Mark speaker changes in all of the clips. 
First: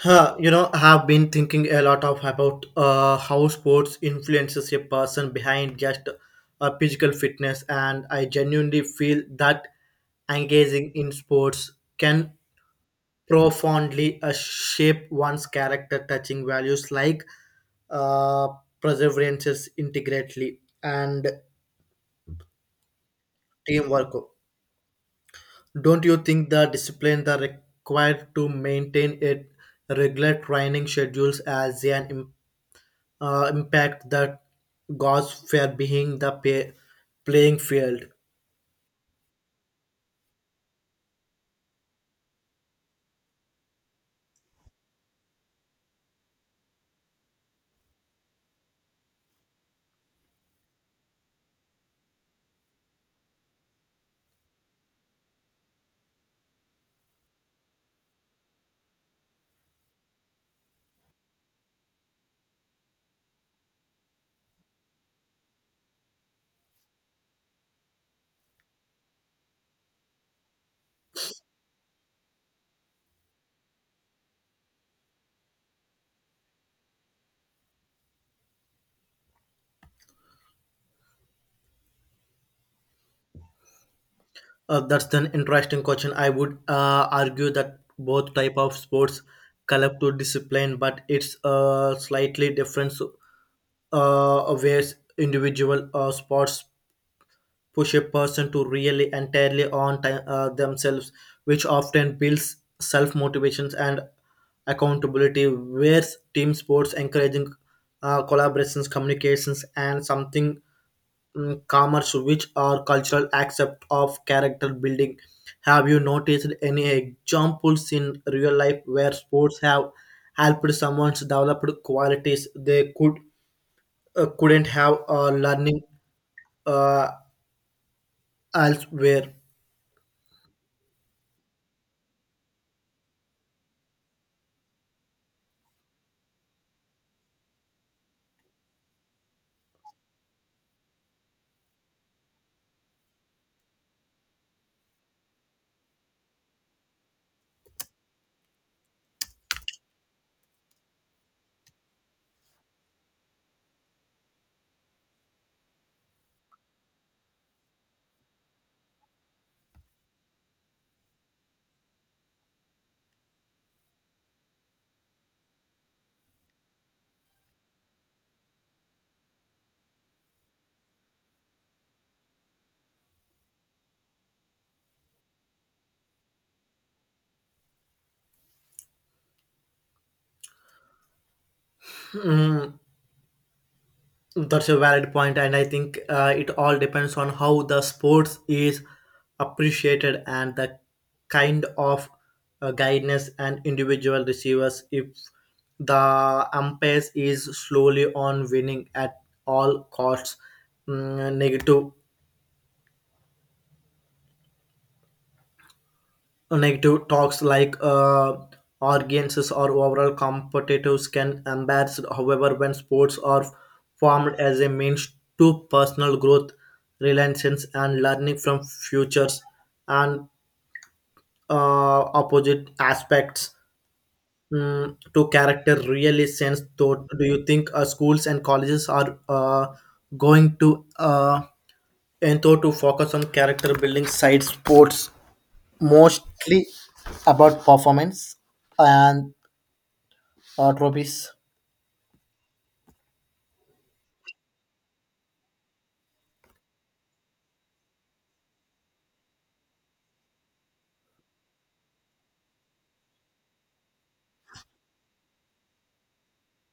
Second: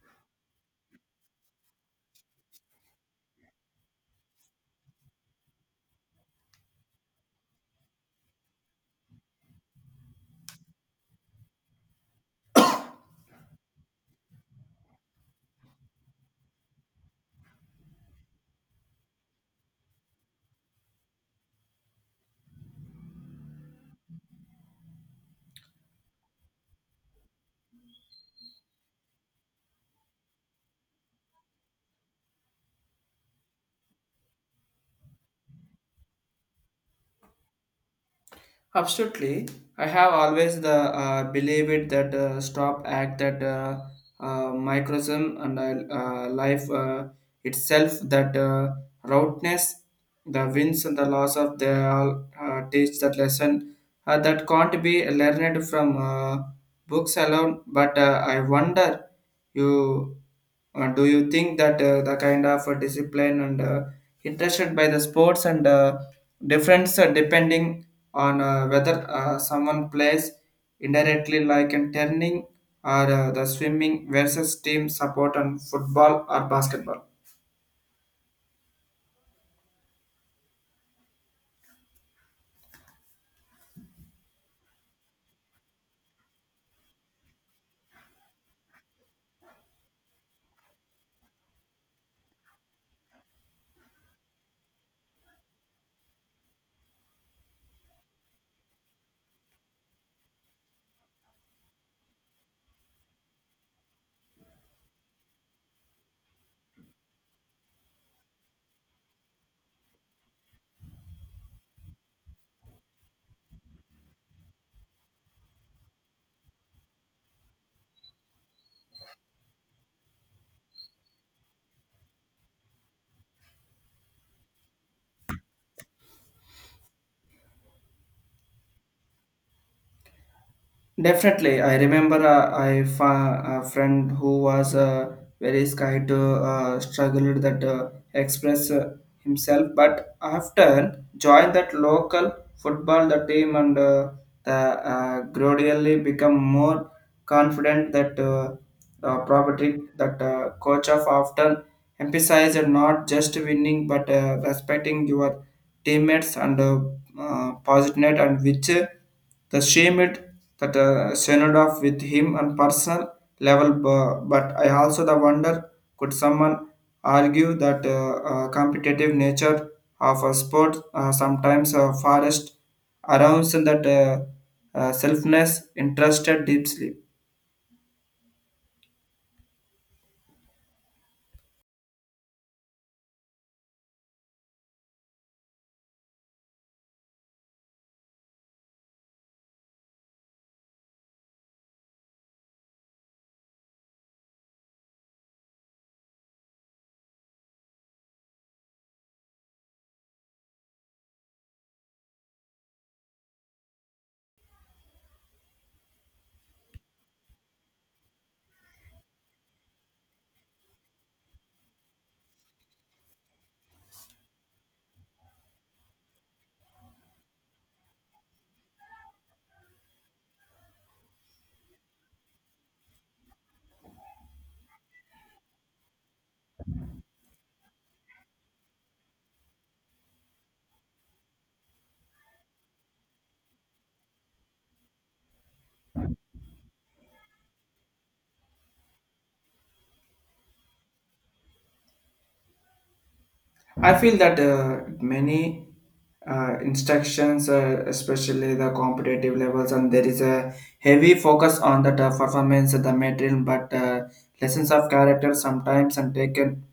Speaker 1: I have been thinking a lot of about how sports influences a person behind just physical fitness, and I genuinely feel that engaging in sports can profoundly shape one's character, touching values like uh, perseverance, integrity, and teamwork. Don't you think the discipline that required to maintain a regular training schedules as an impact that goes fair being the pay, playing field
Speaker 2: Absolutely, I have always the believed that stop act that microcosm and life itself that roughness, the wins and the loss of they all teach that lesson that can't be learned from. Books alone but I wonder you do you think that the kind of discipline and interested by the sports and difference depending on whether someone plays indirectly like in turning or the swimming versus team support and football or basketball?
Speaker 1: that's an interesting question. I would argue that both type of sports collect to discipline, but it's slightly different ways. Individual sports push a person to really entirely on themselves, which often builds self motivations and accountability. Whereas team sports encouraging collaborations, communications, and something commerce, which are cultural accept of character building. Have you noticed any examples in real life where sports have helped someone's developed qualities they couldn't have learning uh, elsewhere?
Speaker 2: Definitely, I remember I a friend who was very scared to struggled that express himself, but after joined that local football the team and the gradually become more confident that property that coach of often emphasized not just winning but respecting your teammates and positive and which the shame it that shined off with him on personal level. But I also the wonder could someone argue that competitive nature of a sport sometimes forest arounds that selfness interested deeply.
Speaker 1: Mm, that's a valid point, and I think it all depends on how the sports is appreciated and the kind of guidance an individual receivers. If the umpires is slowly on winning at all costs, mm, negative Negative talks like audiences or overall competitors can embarrass. However, when sports are formed as a means to personal growth, relations, and learning from futures and opposite aspects to character really sense. Thought. Do you think schools and colleges are going to and thought to focus on character building side sports, mostly about performance and trophies?
Speaker 2: I feel that many instructions, especially the competitive levels, and there is a heavy focus on the performance, of the material, but lessons of character sometimes and taken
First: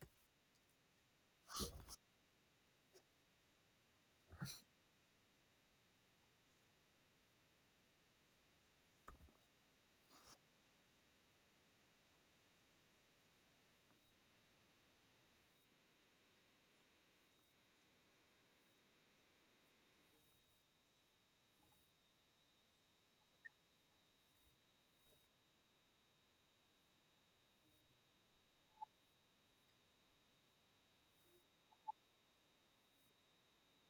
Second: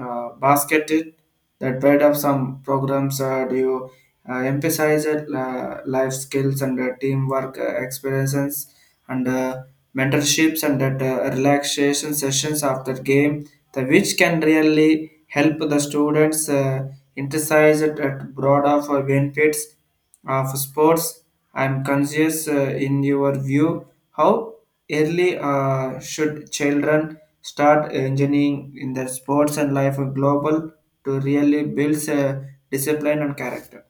Speaker 2: basketed that part of some programs. Do you emphasize it, life skills and teamwork experiences? And mentorships and that relaxation sessions after game the which can really help the students emphasize it at broad of benefits of sports. I'm conscious, in your view, how early should children start engineering in their sports and life global to really build discipline and character?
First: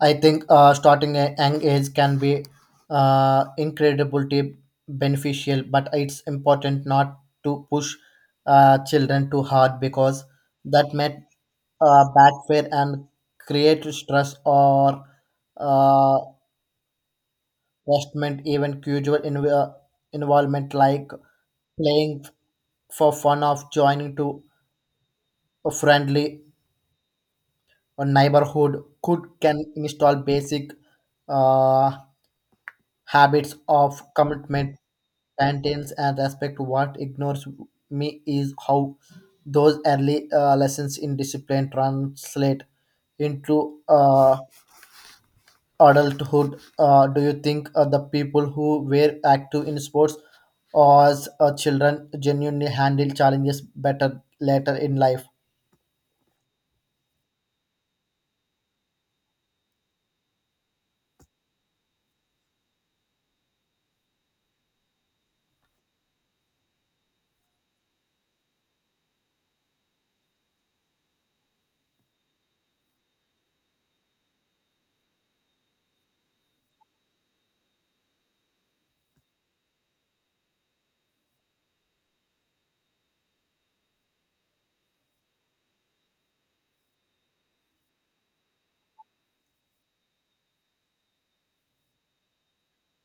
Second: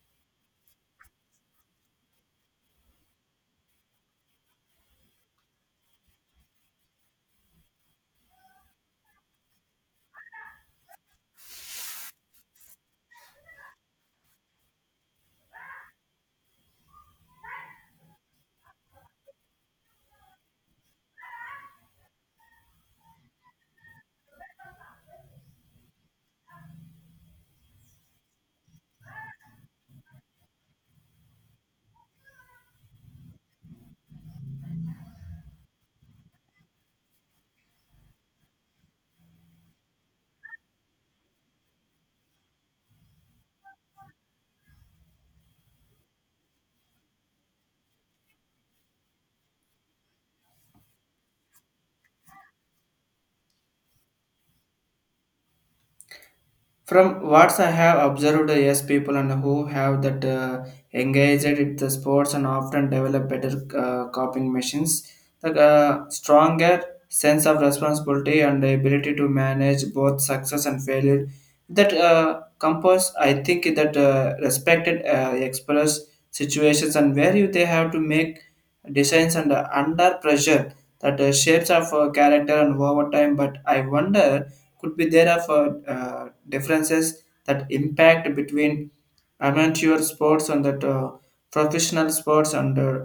Speaker 1: I think starting a young age can be incredibly beneficial, but it's important not to push children too hard because that may backfire and create stress or uh, investment. Even casual involvement like playing for fun of joining to a friendly or neighborhood could can install basic uh, habits of commitment maintains and respect. What ignores me is how those early lessons in discipline translate into uh, adulthood. Do you think the people who were active in sports as children genuinely handle challenges better later in life?
Speaker 2: From what I have observed, yes, people and who have that engaged in the sports and often develop better coping machines, the stronger sense of responsibility and the ability to manage both success and failure that compass. I think that respected explores situations and where you they have to make decisions and under pressure that shapes of character and over time. But I wonder could be there of differences that impact between amateur sports and that professional sports and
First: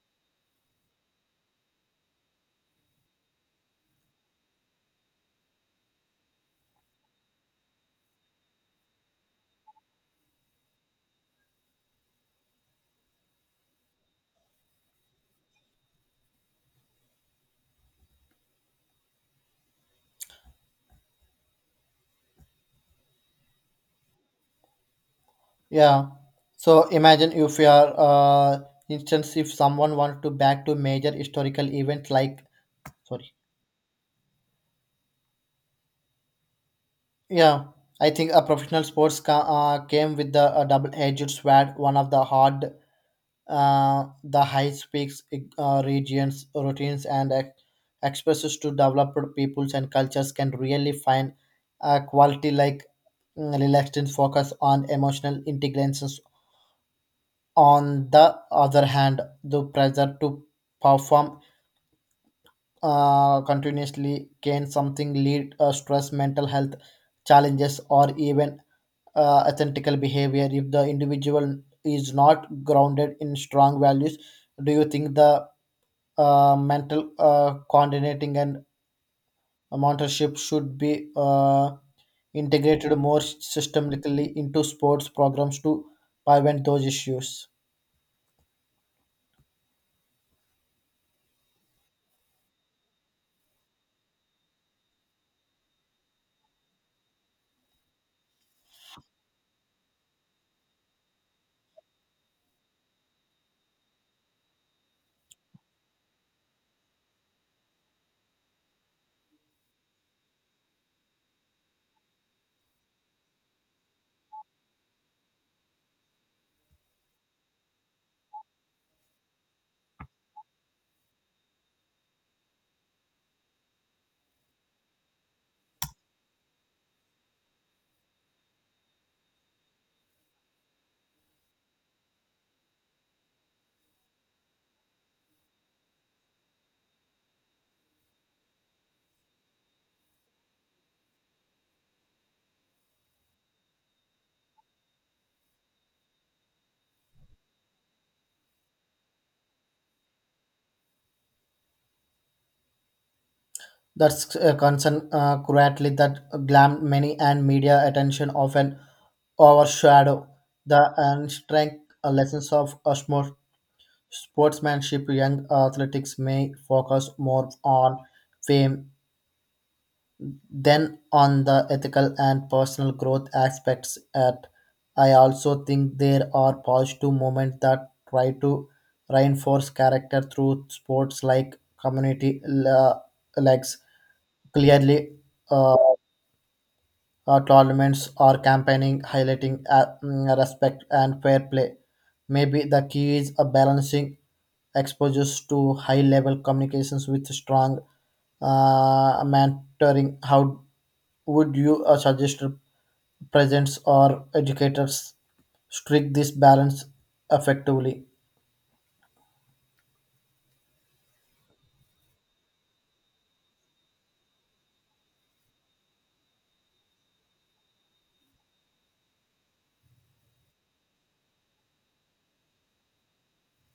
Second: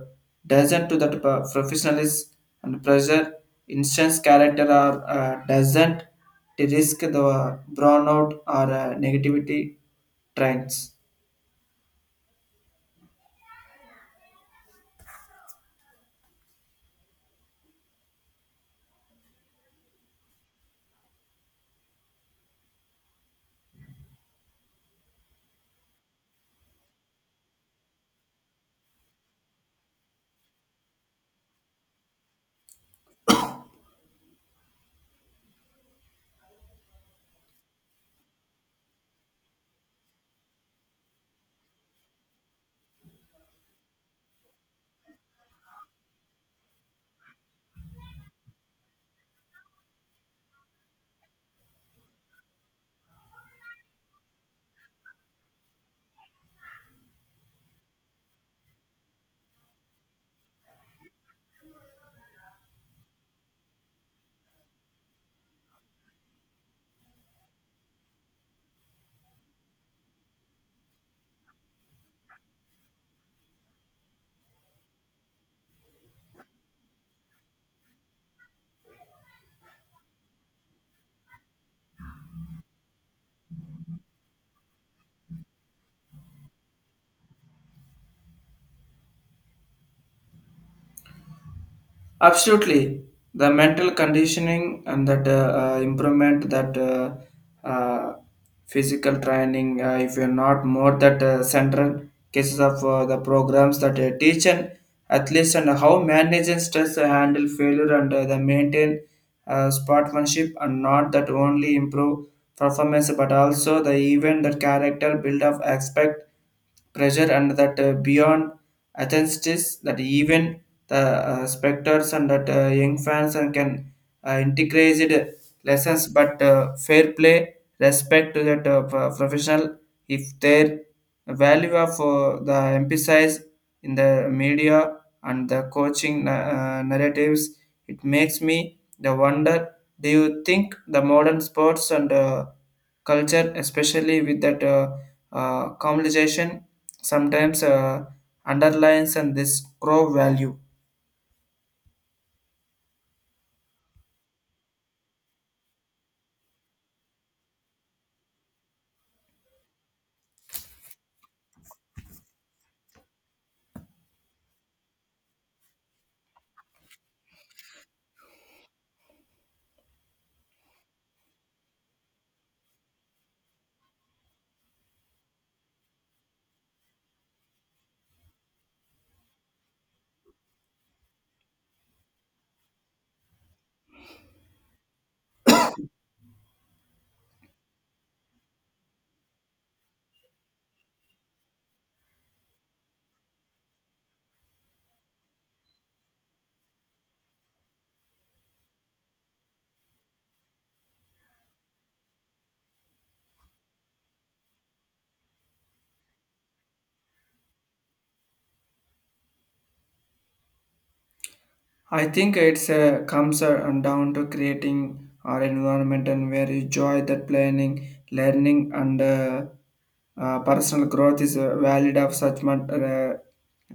Speaker 2: doesn't to that professionalism and pressure instance character or doesn't to risk the burnout or negativity trends.
Speaker 1: Yeah. So imagine if you are, instance, if someone wants to back to major historical events like, sorry. Yeah. I think a professional sports came with the double-edged sword. One of the hard, the high speaks regions, routines, and expresses to developed peoples and cultures can really find a quality like relaxed and focus on emotional intelligence. On the other hand, the pressure to perform continuously can something lead stress, mental health challenges, or even ethical behavior if the individual is not grounded in strong values. Do you think the mental coordinating and mentorship should be integrated more systemically into sports programs to prevent those issues?
Speaker 2: Absolutely, the mental conditioning and that improvement, that uh, physical training. If you're not more that central cases of the programs that teach and athletes and how manage and stress, handle failure, and the maintain sportsmanship, and not that only improve performance, but also the even that character build up aspect pressure and that beyond Athens is that even the spectators and that young fans and can integrate lessons, but fair play, respect to that professional, if their value of the emphasize in the media and the coaching narratives, it makes me the wonder. Do you think the modern sports and culture, especially with that commercialization, sometimes underlines and this grow value.
Speaker 1: That's a concern quietly that glam many and media attention often overshadow the and unstrength lessons of a sportsmanship. Young athletics may focus more on fame than on the ethical and personal growth aspects. At I also think there are positive moments that try to reinforce character through sports like community legs. Clearly, uh, tournaments or campaigning highlighting respect and fair play. Maybe the key is a balancing exposures to high level communications with strong mentoring. How would you suggest presents or educators strike this balance effectively?
Speaker 2: I think it's comes down to creating our environment and where you enjoy that planning, learning, and personal growth is valid of such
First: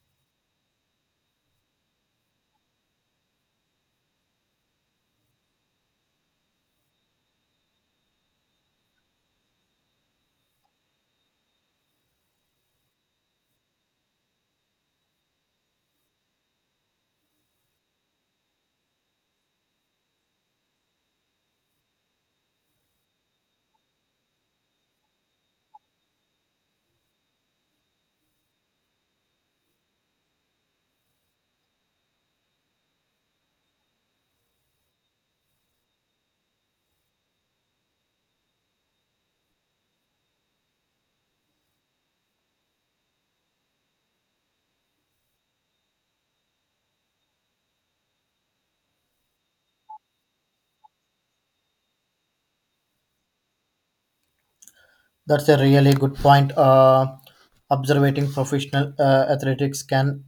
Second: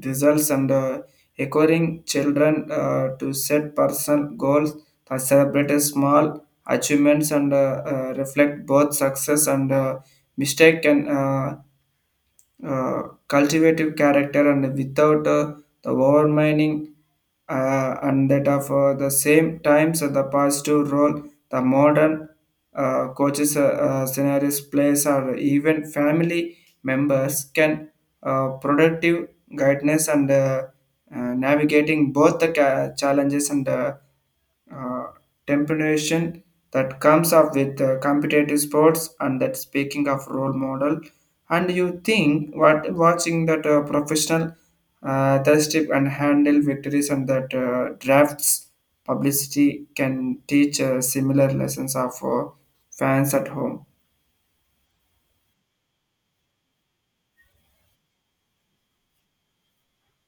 Speaker 2: results and encouraging children to set personal goals that celebrate a small achievements and reflect both success and mistake and cultivative character and without the overmining and that of the same times and the positive role the modern coaches scenarios plays or even family members can productive guidance and navigating both the challenges and uh, temptation that comes up with competitive sports and that speaking of role model and you think what watching that professional thirsty and handle victories and that drafts publicity can teach similar lessons of fans at home.
Speaker 1: That's a really good point. Observating professional athletics can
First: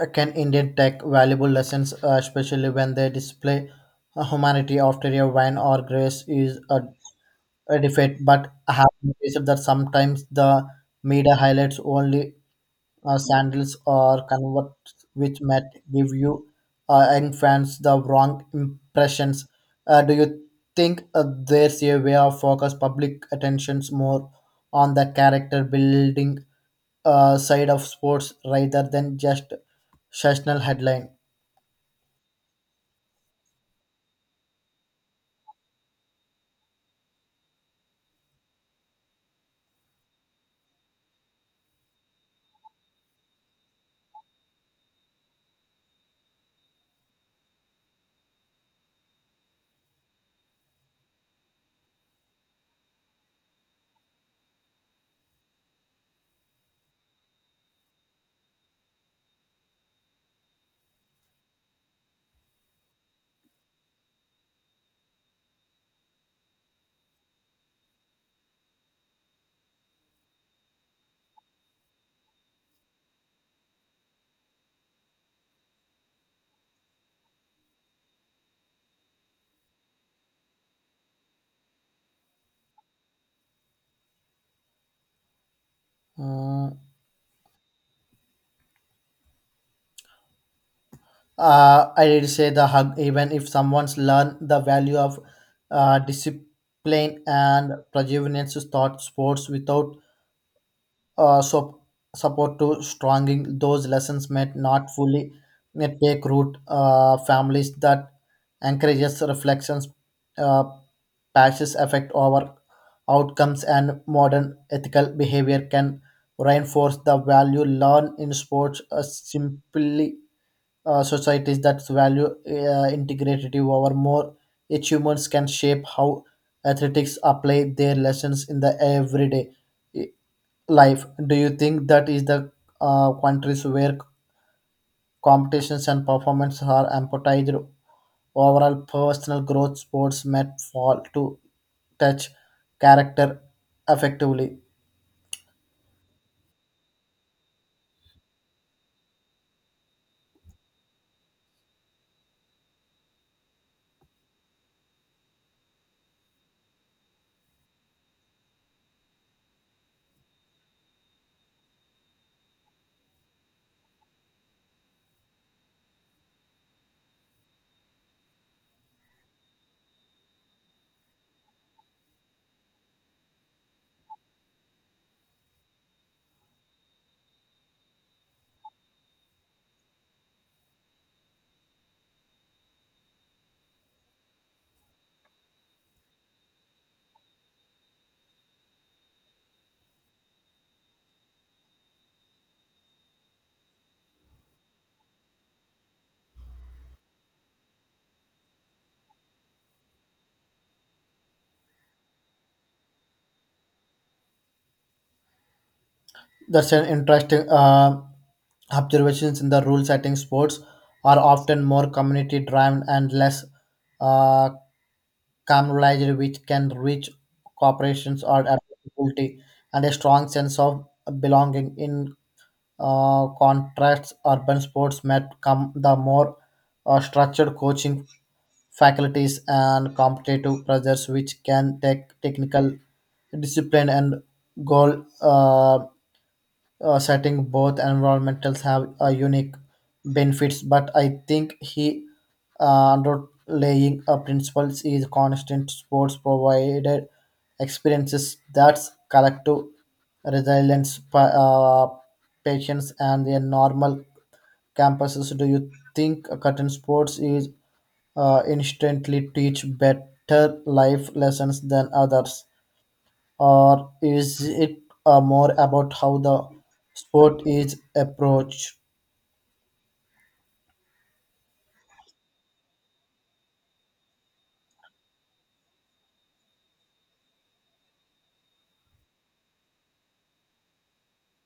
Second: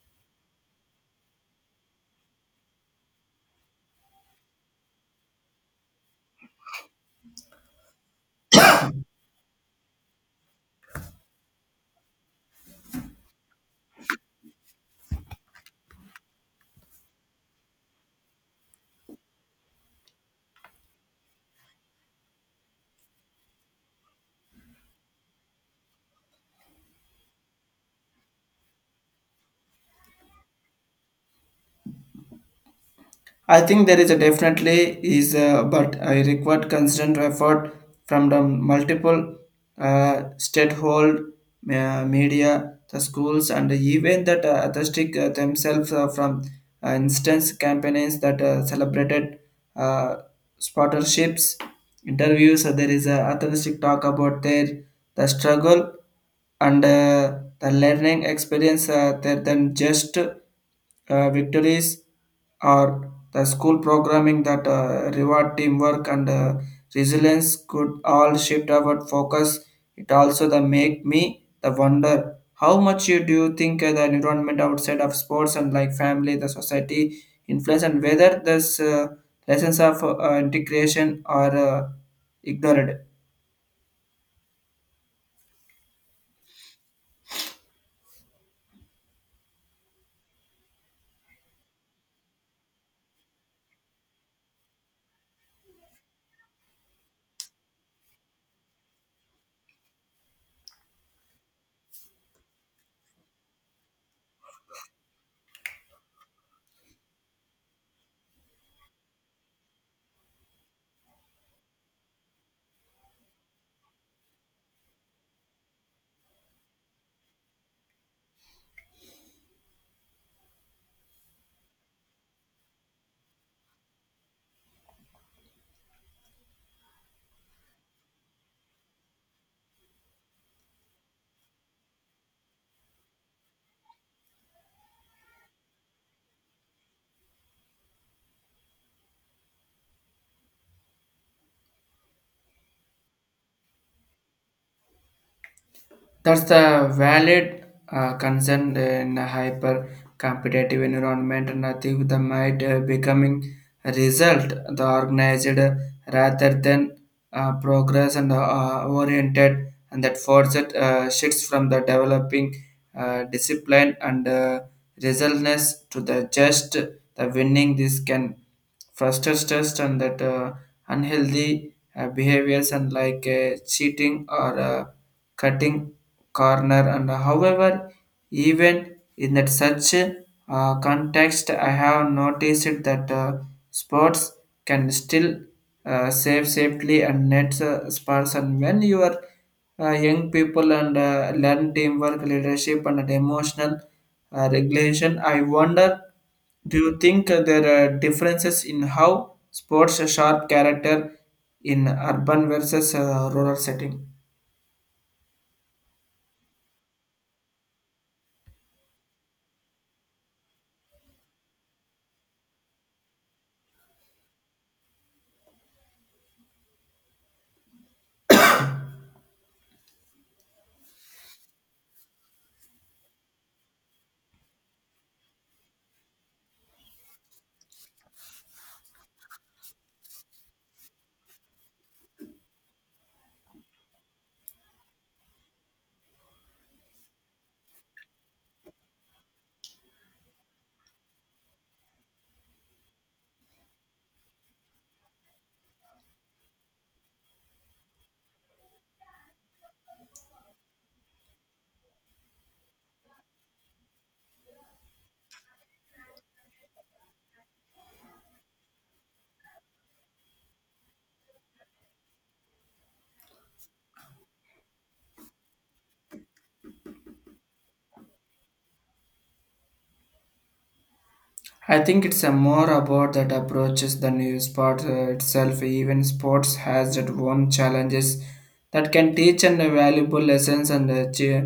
Speaker 1: uh, can indeed take valuable lessons, especially when they display humanity after a wine or grace is a defeat. But I have noticed that sometimes the media highlights only sandals or convert which might give you and the wrong impressions. Do you think there's a way of focus public attentions more on the character building side of sports rather than just sessional headline?
Speaker 2: I think there is a definitely is, but I required constant effort from the multiple stakehold media, the schools, and even that artistic themselves from instance campaigns that celebrated uh, sponsorships, interviews. There is a artistic talk about their the struggle and the learning experience there than just victories or the school programming that reward teamwork and resilience could all shift our focus. It also the make me the wonder how much you do you think the environment outside of sports and like family the society influence and whether this lessons of integration are ignored.
Speaker 1: Mm, I did say the hug, even if someone's learned the value of discipline and perseverance to start sports without so support to stronging those lessons may not fully may take root. Families that encourages reflections uh, patches affect our outcomes and modern ethical behavior can reinforce the value learned in sports simply. Societies that value integrity over more achievements can shape how athletics apply their lessons in the everyday life. Do you think that is the countries where competitions and performance are emphasized overall personal growth sports met fall to touch character effectively?
Speaker 2: That's the valid concern in a hyper competitive environment, and I think that might becoming a result the organized rather than progress and oriented, and that forces shifts from the developing discipline and resultness to the just the winning. This can frustrate stress and that unhealthy behaviors and like cheating or cutting corner and however even in that such context. I have noticed that sports can still save safely and net sparse and when you are young people and learn teamwork leadership and emotional regulation. I wonder, do you think there are differences in how sports sharp character in urban versus rural setting?
Speaker 1: That's an interesting observations. In the rule setting, sports are often more community driven and less uh, communalized, which can reach corporations or adaptability and a strong sense of belonging. In contrasts, urban sports might come the more structured coaching faculties and competitive pressures which can take technical discipline and goal setting. Both environmentals have unique benefits, but I think he underlying principles is constant. Sports provided experiences that's collective resilience, patience and the normal campuses. Do you think curtain sports is instantly teach better life lessons than others, or is it more about how the sport is approached?
Speaker 2: I think it's a more about that approaches than you sport itself. Even sports has its own challenges that can teach and valuable lessons. And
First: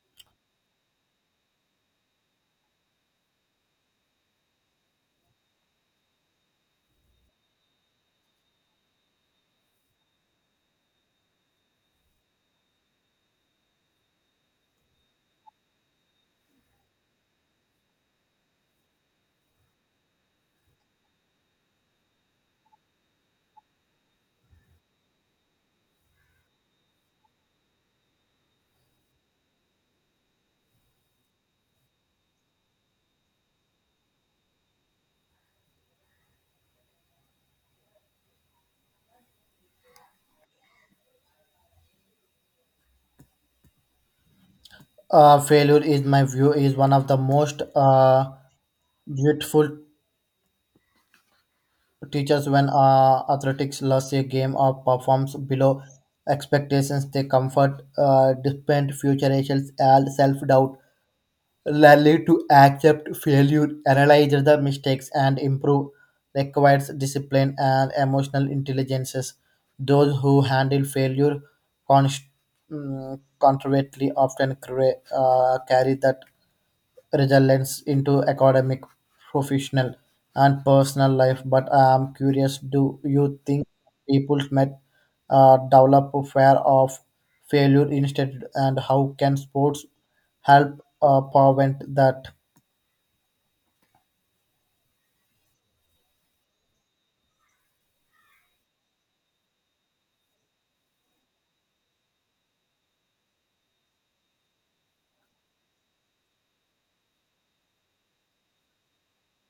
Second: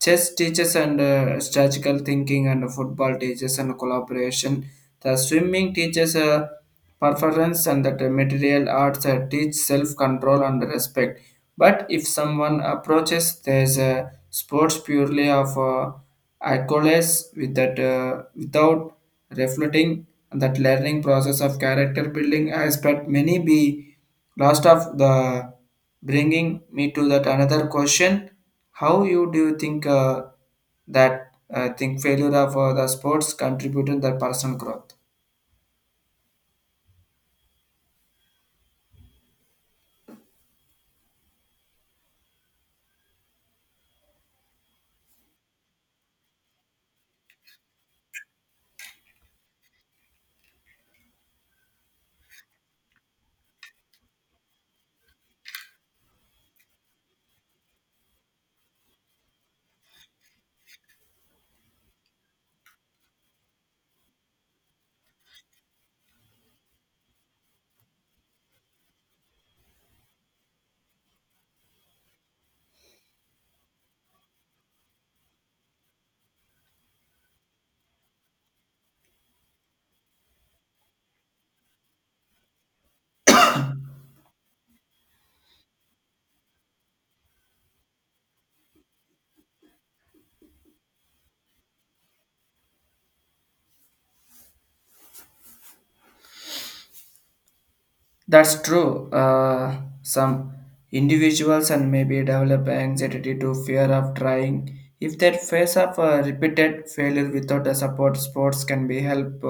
Speaker 2: chess teaches and strategical thinking, and football teaches and collaboration. The swimming teaches performance, and that material arts teach self control and respect. But if someone approaches there's a sports purely of acquiesce with that without reflecting that learning process of character building aspect many be lost of the bringing me to that another question. How you do you think that think failure of the sports contributed the personal growth?
Speaker 1: Failure is my view is one of the most beautiful teachers. When athletics lost a game or performs below expectations, they comfort depend future self doubt. Learning to accept failure, analyze the mistakes, and improve requires discipline and emotional intelligences. Those who handle failure const- controvertly often carry that resilience into academic, professional, and personal life. But I am curious, do you think people might develop a fear of failure instead, and how can sports help prevent that?
Speaker 2: That's true. Some individuals and maybe develop anxiety to fear of trying. If they face of a repeated failure without a support, sports can be help.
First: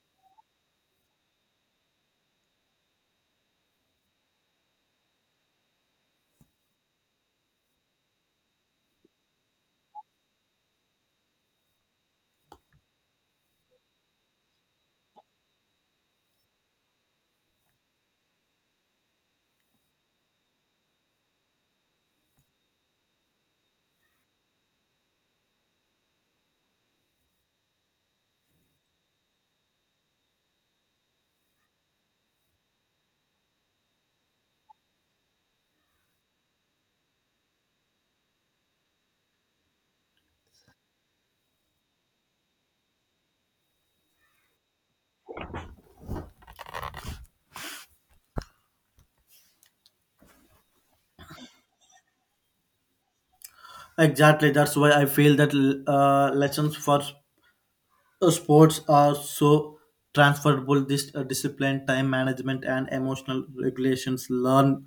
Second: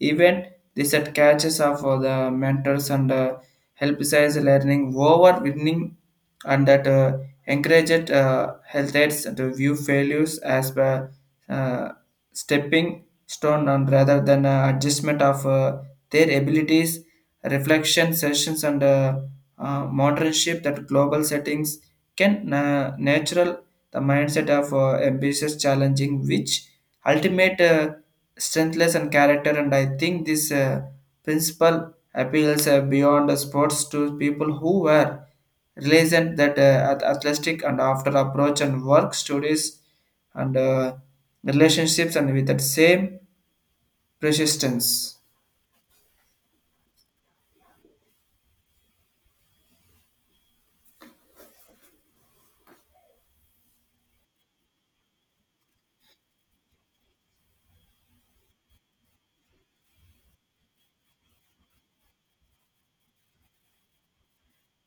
Speaker 2: Even this at catches of the mentors and help size learning over winning, and that encouraged health aides to view failures as uh, stepping stone and rather than adjustment of their abilities. Reflection sessions and modernship that global settings can natural the mindset of ambitious challenging which ultimate strengthless and character. And I think this principle appeals beyond the sports to people who were Relation that at athletic and after approach and work studies and relationships and with that same persistence.
Speaker 1: Exactly. That's why I feel that lessons for sports are so transferable. This discipline, time management, and emotional regulations learned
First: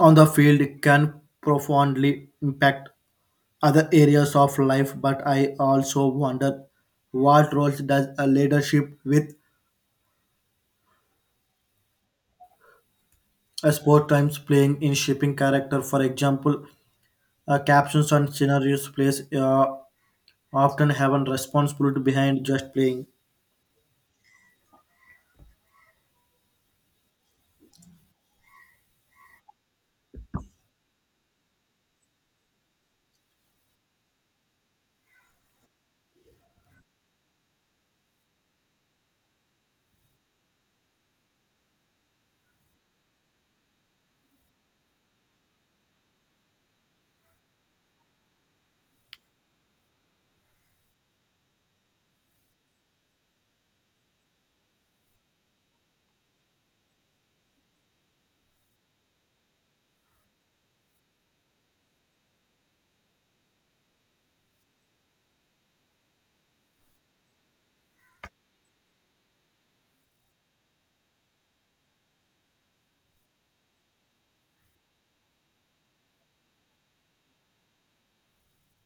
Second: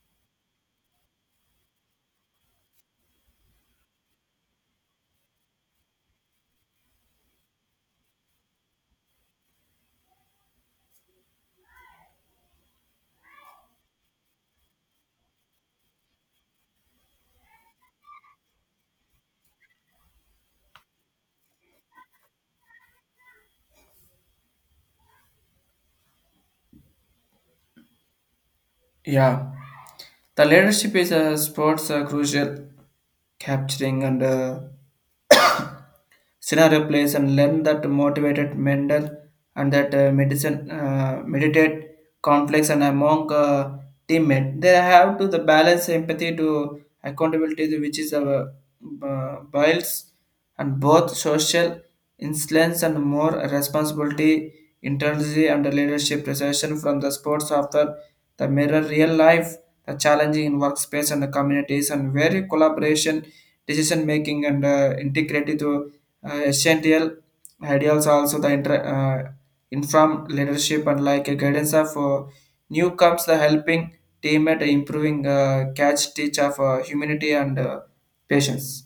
Speaker 1: on the field can profoundly impact other areas of life. But I also wonder, what roles does a leadership with a sport times playing in shaping character? For example, captions on scenarios plays often have a responsibility behind just playing.
Speaker 2: Yeah, the leadership is a sports crucial capturing and scenario plays and learn that motivated mental and that medicine meditate conflicts and among teammate. They have to the balance empathy to accountability which is our biles and both social influence and more responsibility internally. And the leadership recession from the sports after that mirror real life, the challenging in workspace and the communities, and where collaboration, decision making, and integrated to essential ideals also the informed leadership and like a guidance of new comes the helping team at improving catch teach of humanity and patience.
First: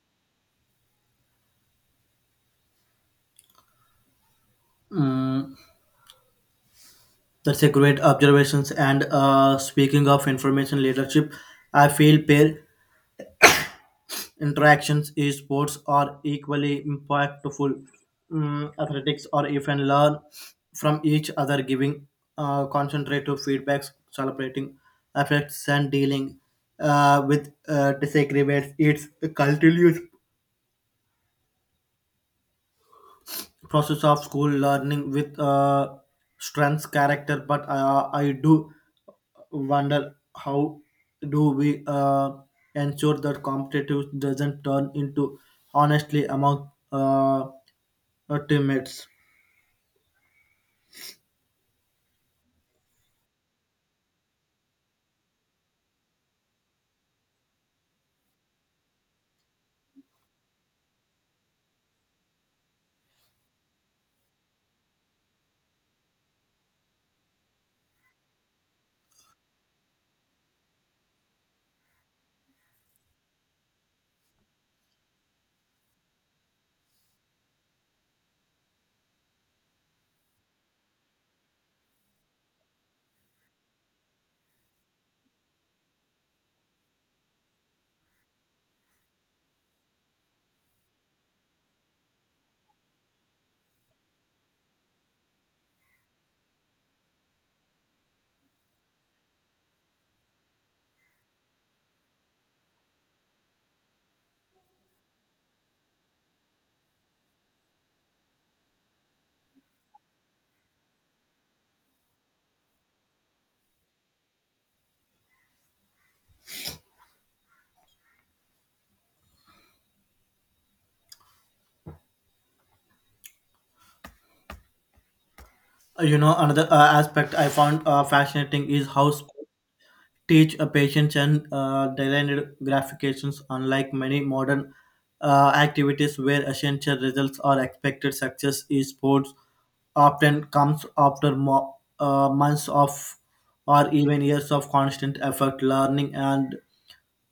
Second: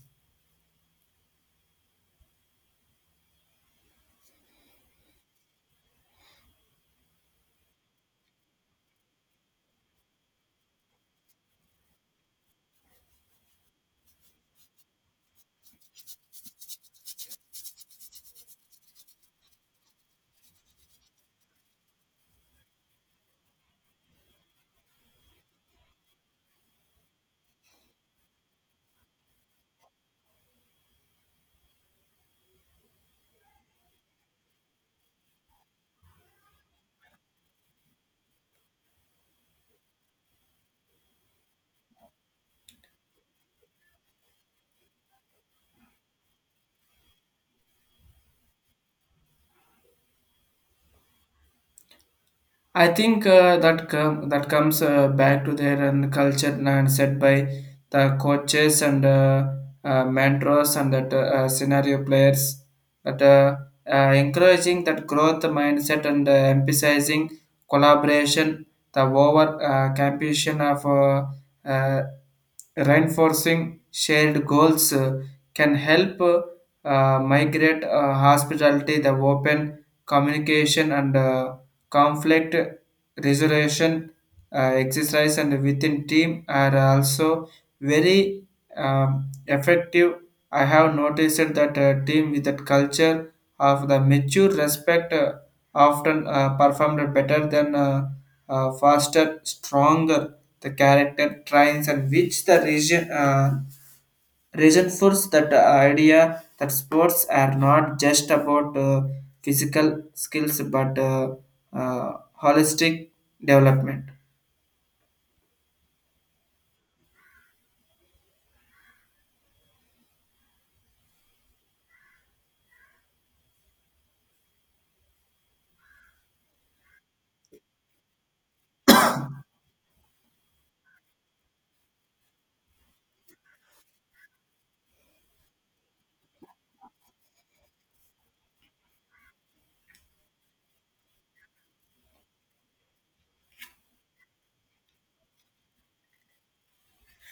Speaker 1: Mm, that's a great observations. And speaking of information leadership, I feel pair Interactions, esports are equally impactful. Mm, athletics or even learn from each other, giving concentrative feedbacks, celebrating effects, and dealing with disagreements. It's a continuous process of school learning with strengths, character. But I do wonder, how do we ensure that competitive doesn't turn into honestly among teammates.
Speaker 2: I think that comes back to their and culture and set by the coaches and mentors and that scenario players that encouraging that growth mindset and emphasizing collaboration, the over competition of uh, reinforcing shared goals can help migrate hospitality, the open communication and conflict resolution exercise and within team are also very effective. I have noticed that a team with that culture of the mature respect often performed better than faster stronger the character trains and which the region reinforce that idea that sports are not just about physical skills but uh, holistic development.
Speaker 1: Another aspect I found fascinating is how sports teach a patience and designed gratifications. Unlike many modern activities where essential results are expected, success in sports often comes after months of or even years of constant effort, learning and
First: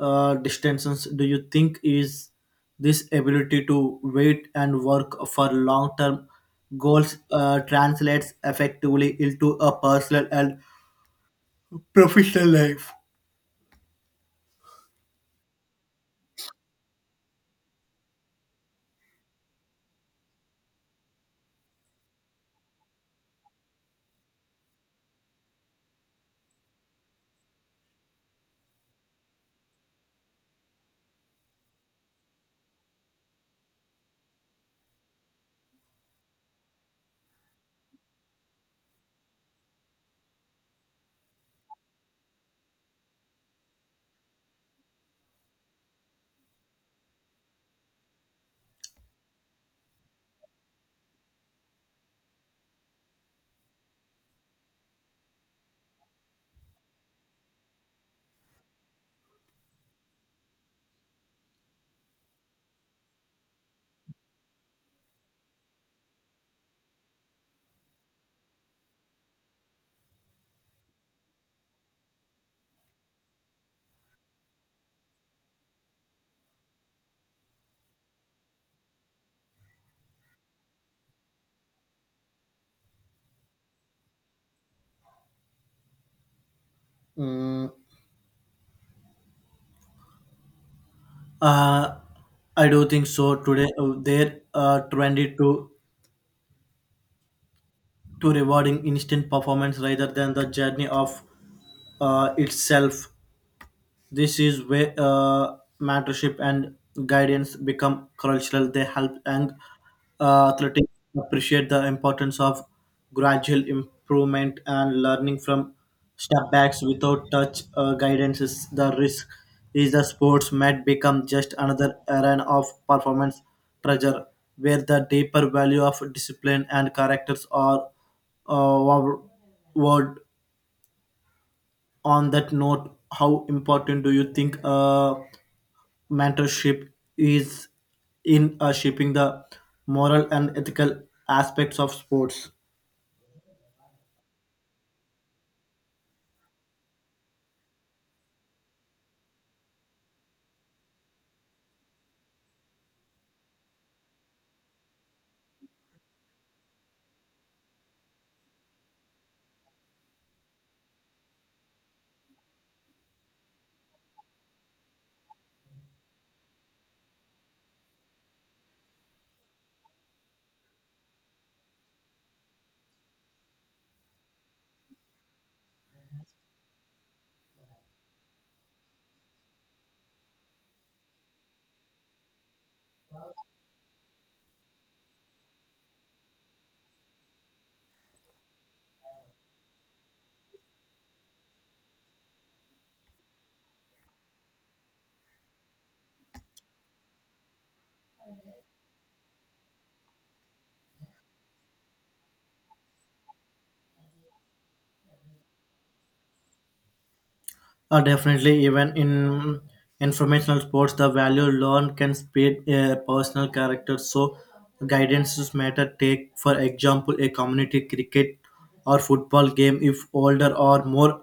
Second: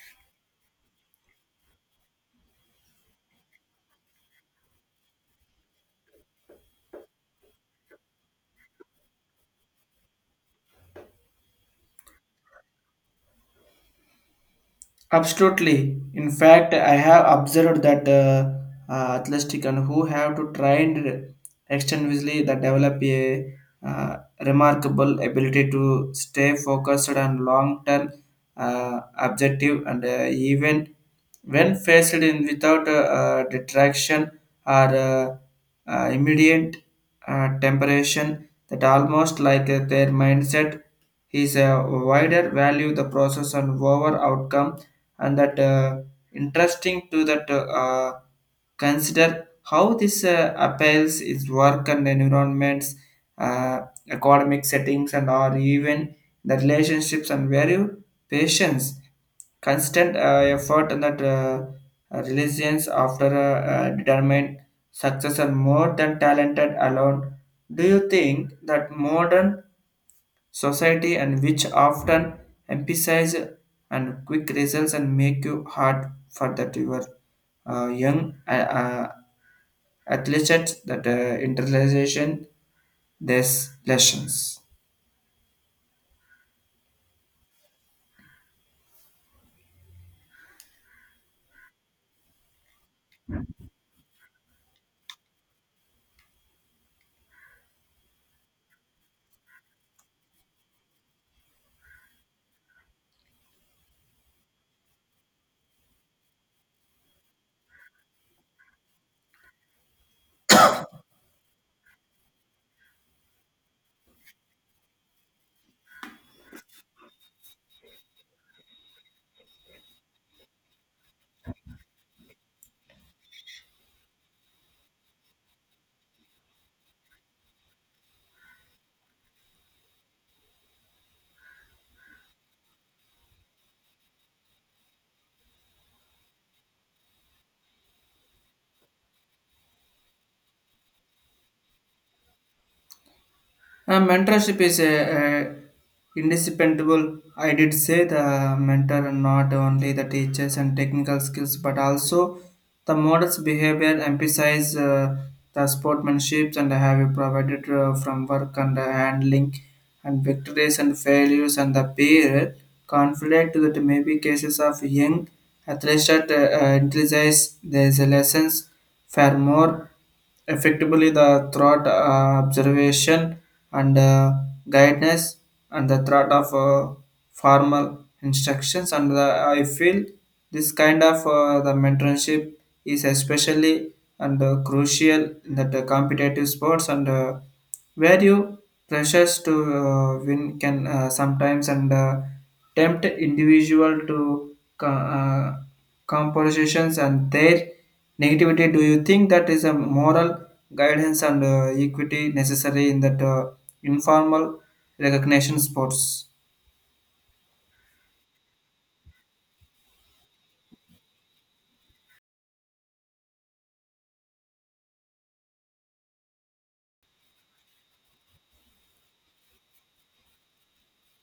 Speaker 1: distances. Do you think is this ability to wait and work for long term goals translates effectively into a personal and professional life?
Speaker 2: Absolutely. In fact, I have observed that athletic and who have to train extensively that develop a uh, remarkable ability to stay focused on long-term objective and even when faced in without detraction or uh, immediate temperation that almost like their mindset is a wider value the process and over outcome and that interesting to that consider how this appeals its work and environments uh, economic settings and or even the relationships and value patience constant effort and that resilience after a, determined success are more than talented alone. Do you think that modern society and which often emphasize and quick results and make you hard for that you are young uh, athlete that internalization these lessons?
Speaker 1: Uh, I do think so. Today, they're trendy to rewarding instant performance rather than the journey of itself. This is where mentorship and guidance become cultural. They help young athletes appreciate the importance of gradual improvement and learning from step backs. Without touch guidance is the risk is the sports might become just another arena of performance pressure where the deeper value of discipline and characters are uh, word. On that note, how important do you think mentorship is in shaping the moral and ethical aspects of sports?
Speaker 2: Mentorship is a indispensable. I did say the mentor not only the teachers and technical skills, but also the model's behavior emphasize the sportsmanship and have provided from work and handling and victories and failures and the peer conflict that may be cases of young athletes that emphasize there's a lessons for more effectively the thought observation and guidance and the thought of formal instructions and the, I feel this kind of the mentorship is especially and crucial in the competitive sports and where you pressures to win can sometimes and tempt individual to compositions and their negativity. Do you think that is a moral guidance and equity necessary in that informal recognition sports?
Speaker 1: Definitely, even in informational sports, the value learned can speed a personal character. So, guidances matter. Take, for example, a community cricket or football game. If older or more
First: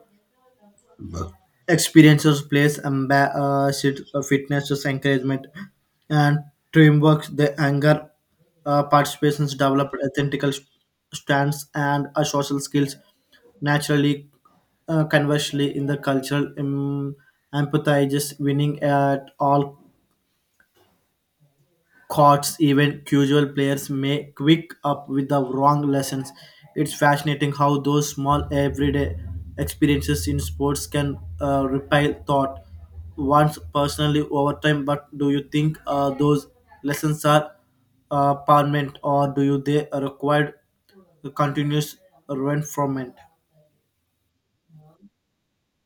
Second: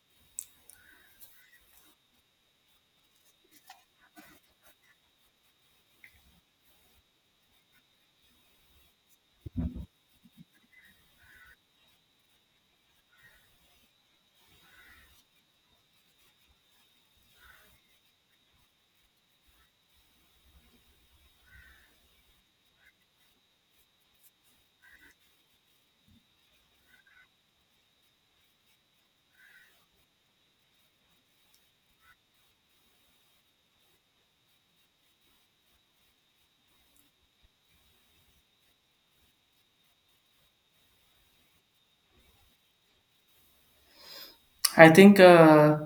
Speaker 1: experiences place ambassador fitness just encouragement and teamwork, the anger participations develop ethical stands and social skills naturally. Conversely, in the cultural empathizes winning at all courts, even casual players may quick up with the wrong lessons. It's fascinating how those small everyday experiences in sports can repel thought once personally over time. But do you think those lessons are permanent, or do you they are required continuous reinforcement?
Speaker 2: I think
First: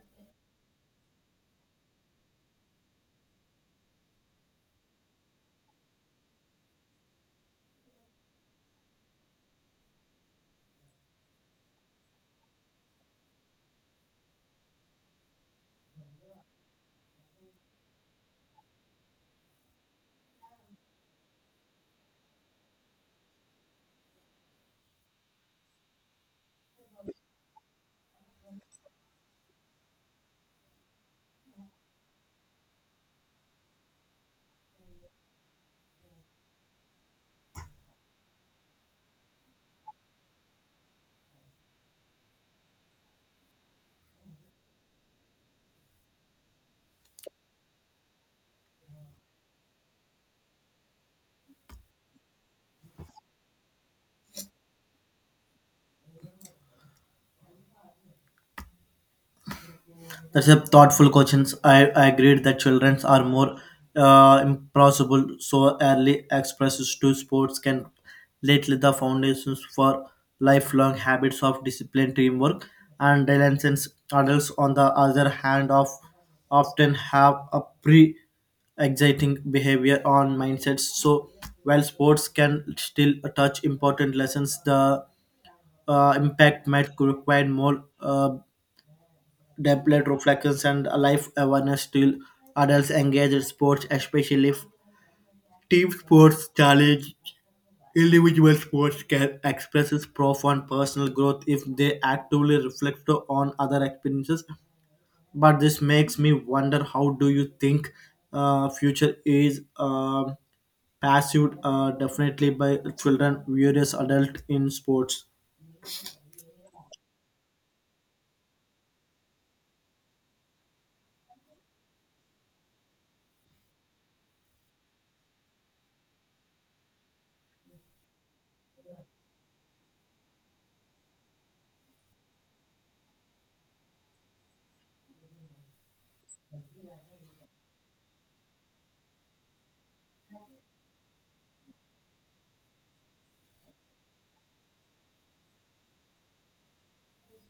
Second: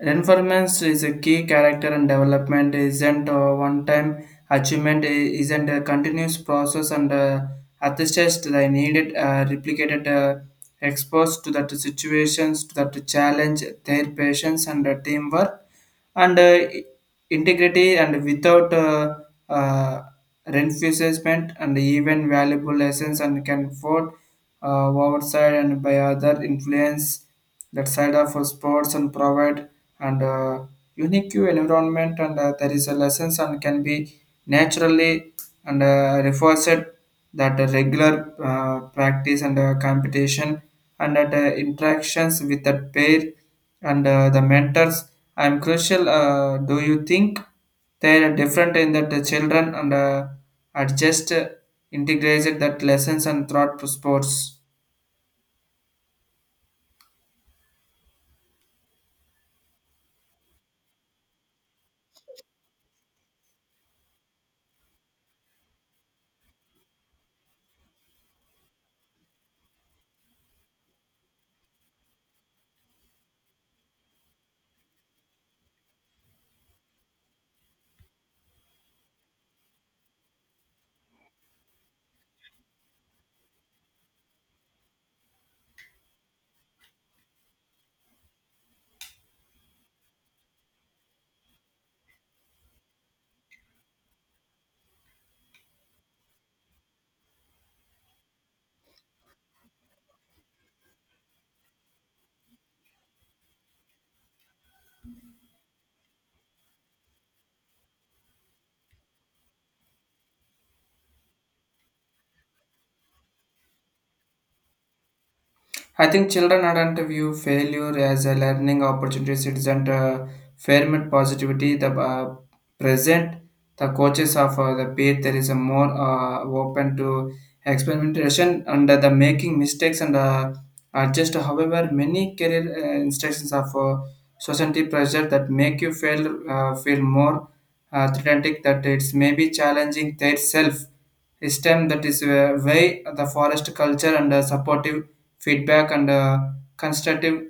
Speaker 2: Renformance is a key character and development isn't a one-time achievement, isn't a continuous process and attest the needed replicated exposed to that situations, to that challenge, their patience and teamwork and integrity and without uh, reinforcement and even valuable lessons and can afford oversight and by other influence that side of sports and provide and unique environment and there is a lessons and can be naturally and reinforced that a regular practice and competition and that interactions with that pair and the mentors. I am crucial, do you think they are different in that the children and adjust integrated that lessons and thought to sports?
Speaker 1: That's a thoughtful questions. I agreed that children are more impossible, so early expresses to sports can lay the foundations for lifelong habits of discipline, teamwork, and resilience. Adults, on the other hand, of often have a pre exciting behavior on mindsets. So, while sports can still touch important lessons, the impact might require more depth reflections and life awareness. Still, adults engage in sports, especially if team sports challenge individual sports can express its profound personal growth if they actively reflect on other experiences. But this makes me wonder, how do you think future is pursued definitely by children various adults in sports?
Speaker 2: I think children aren't view failure as a learning opportunity. It isn't a ferment positivity. The present, the coaches of the beat, there is a more open to experimentation and the making mistakes and adjust. However, many career instructions of society pressure that make you feel more threatening that it's maybe challenging their self. This that is why the forest culture and supportive feedback and constructive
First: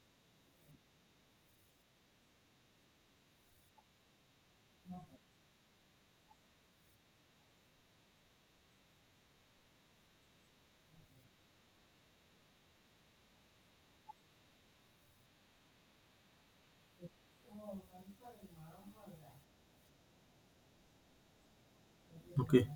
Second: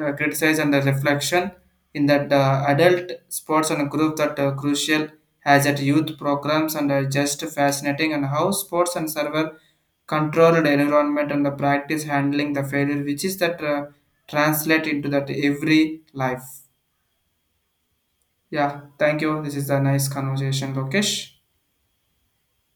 Speaker 2: criticism and the reflection in that adult sports and group that crucial has at youth programs and are just fascinating and how sports and server controlled environment and the practice handling the failure which is that translate into that every life. Yeah, thank you, this is a nice conversation, Lokesh.
Speaker 1: Okay.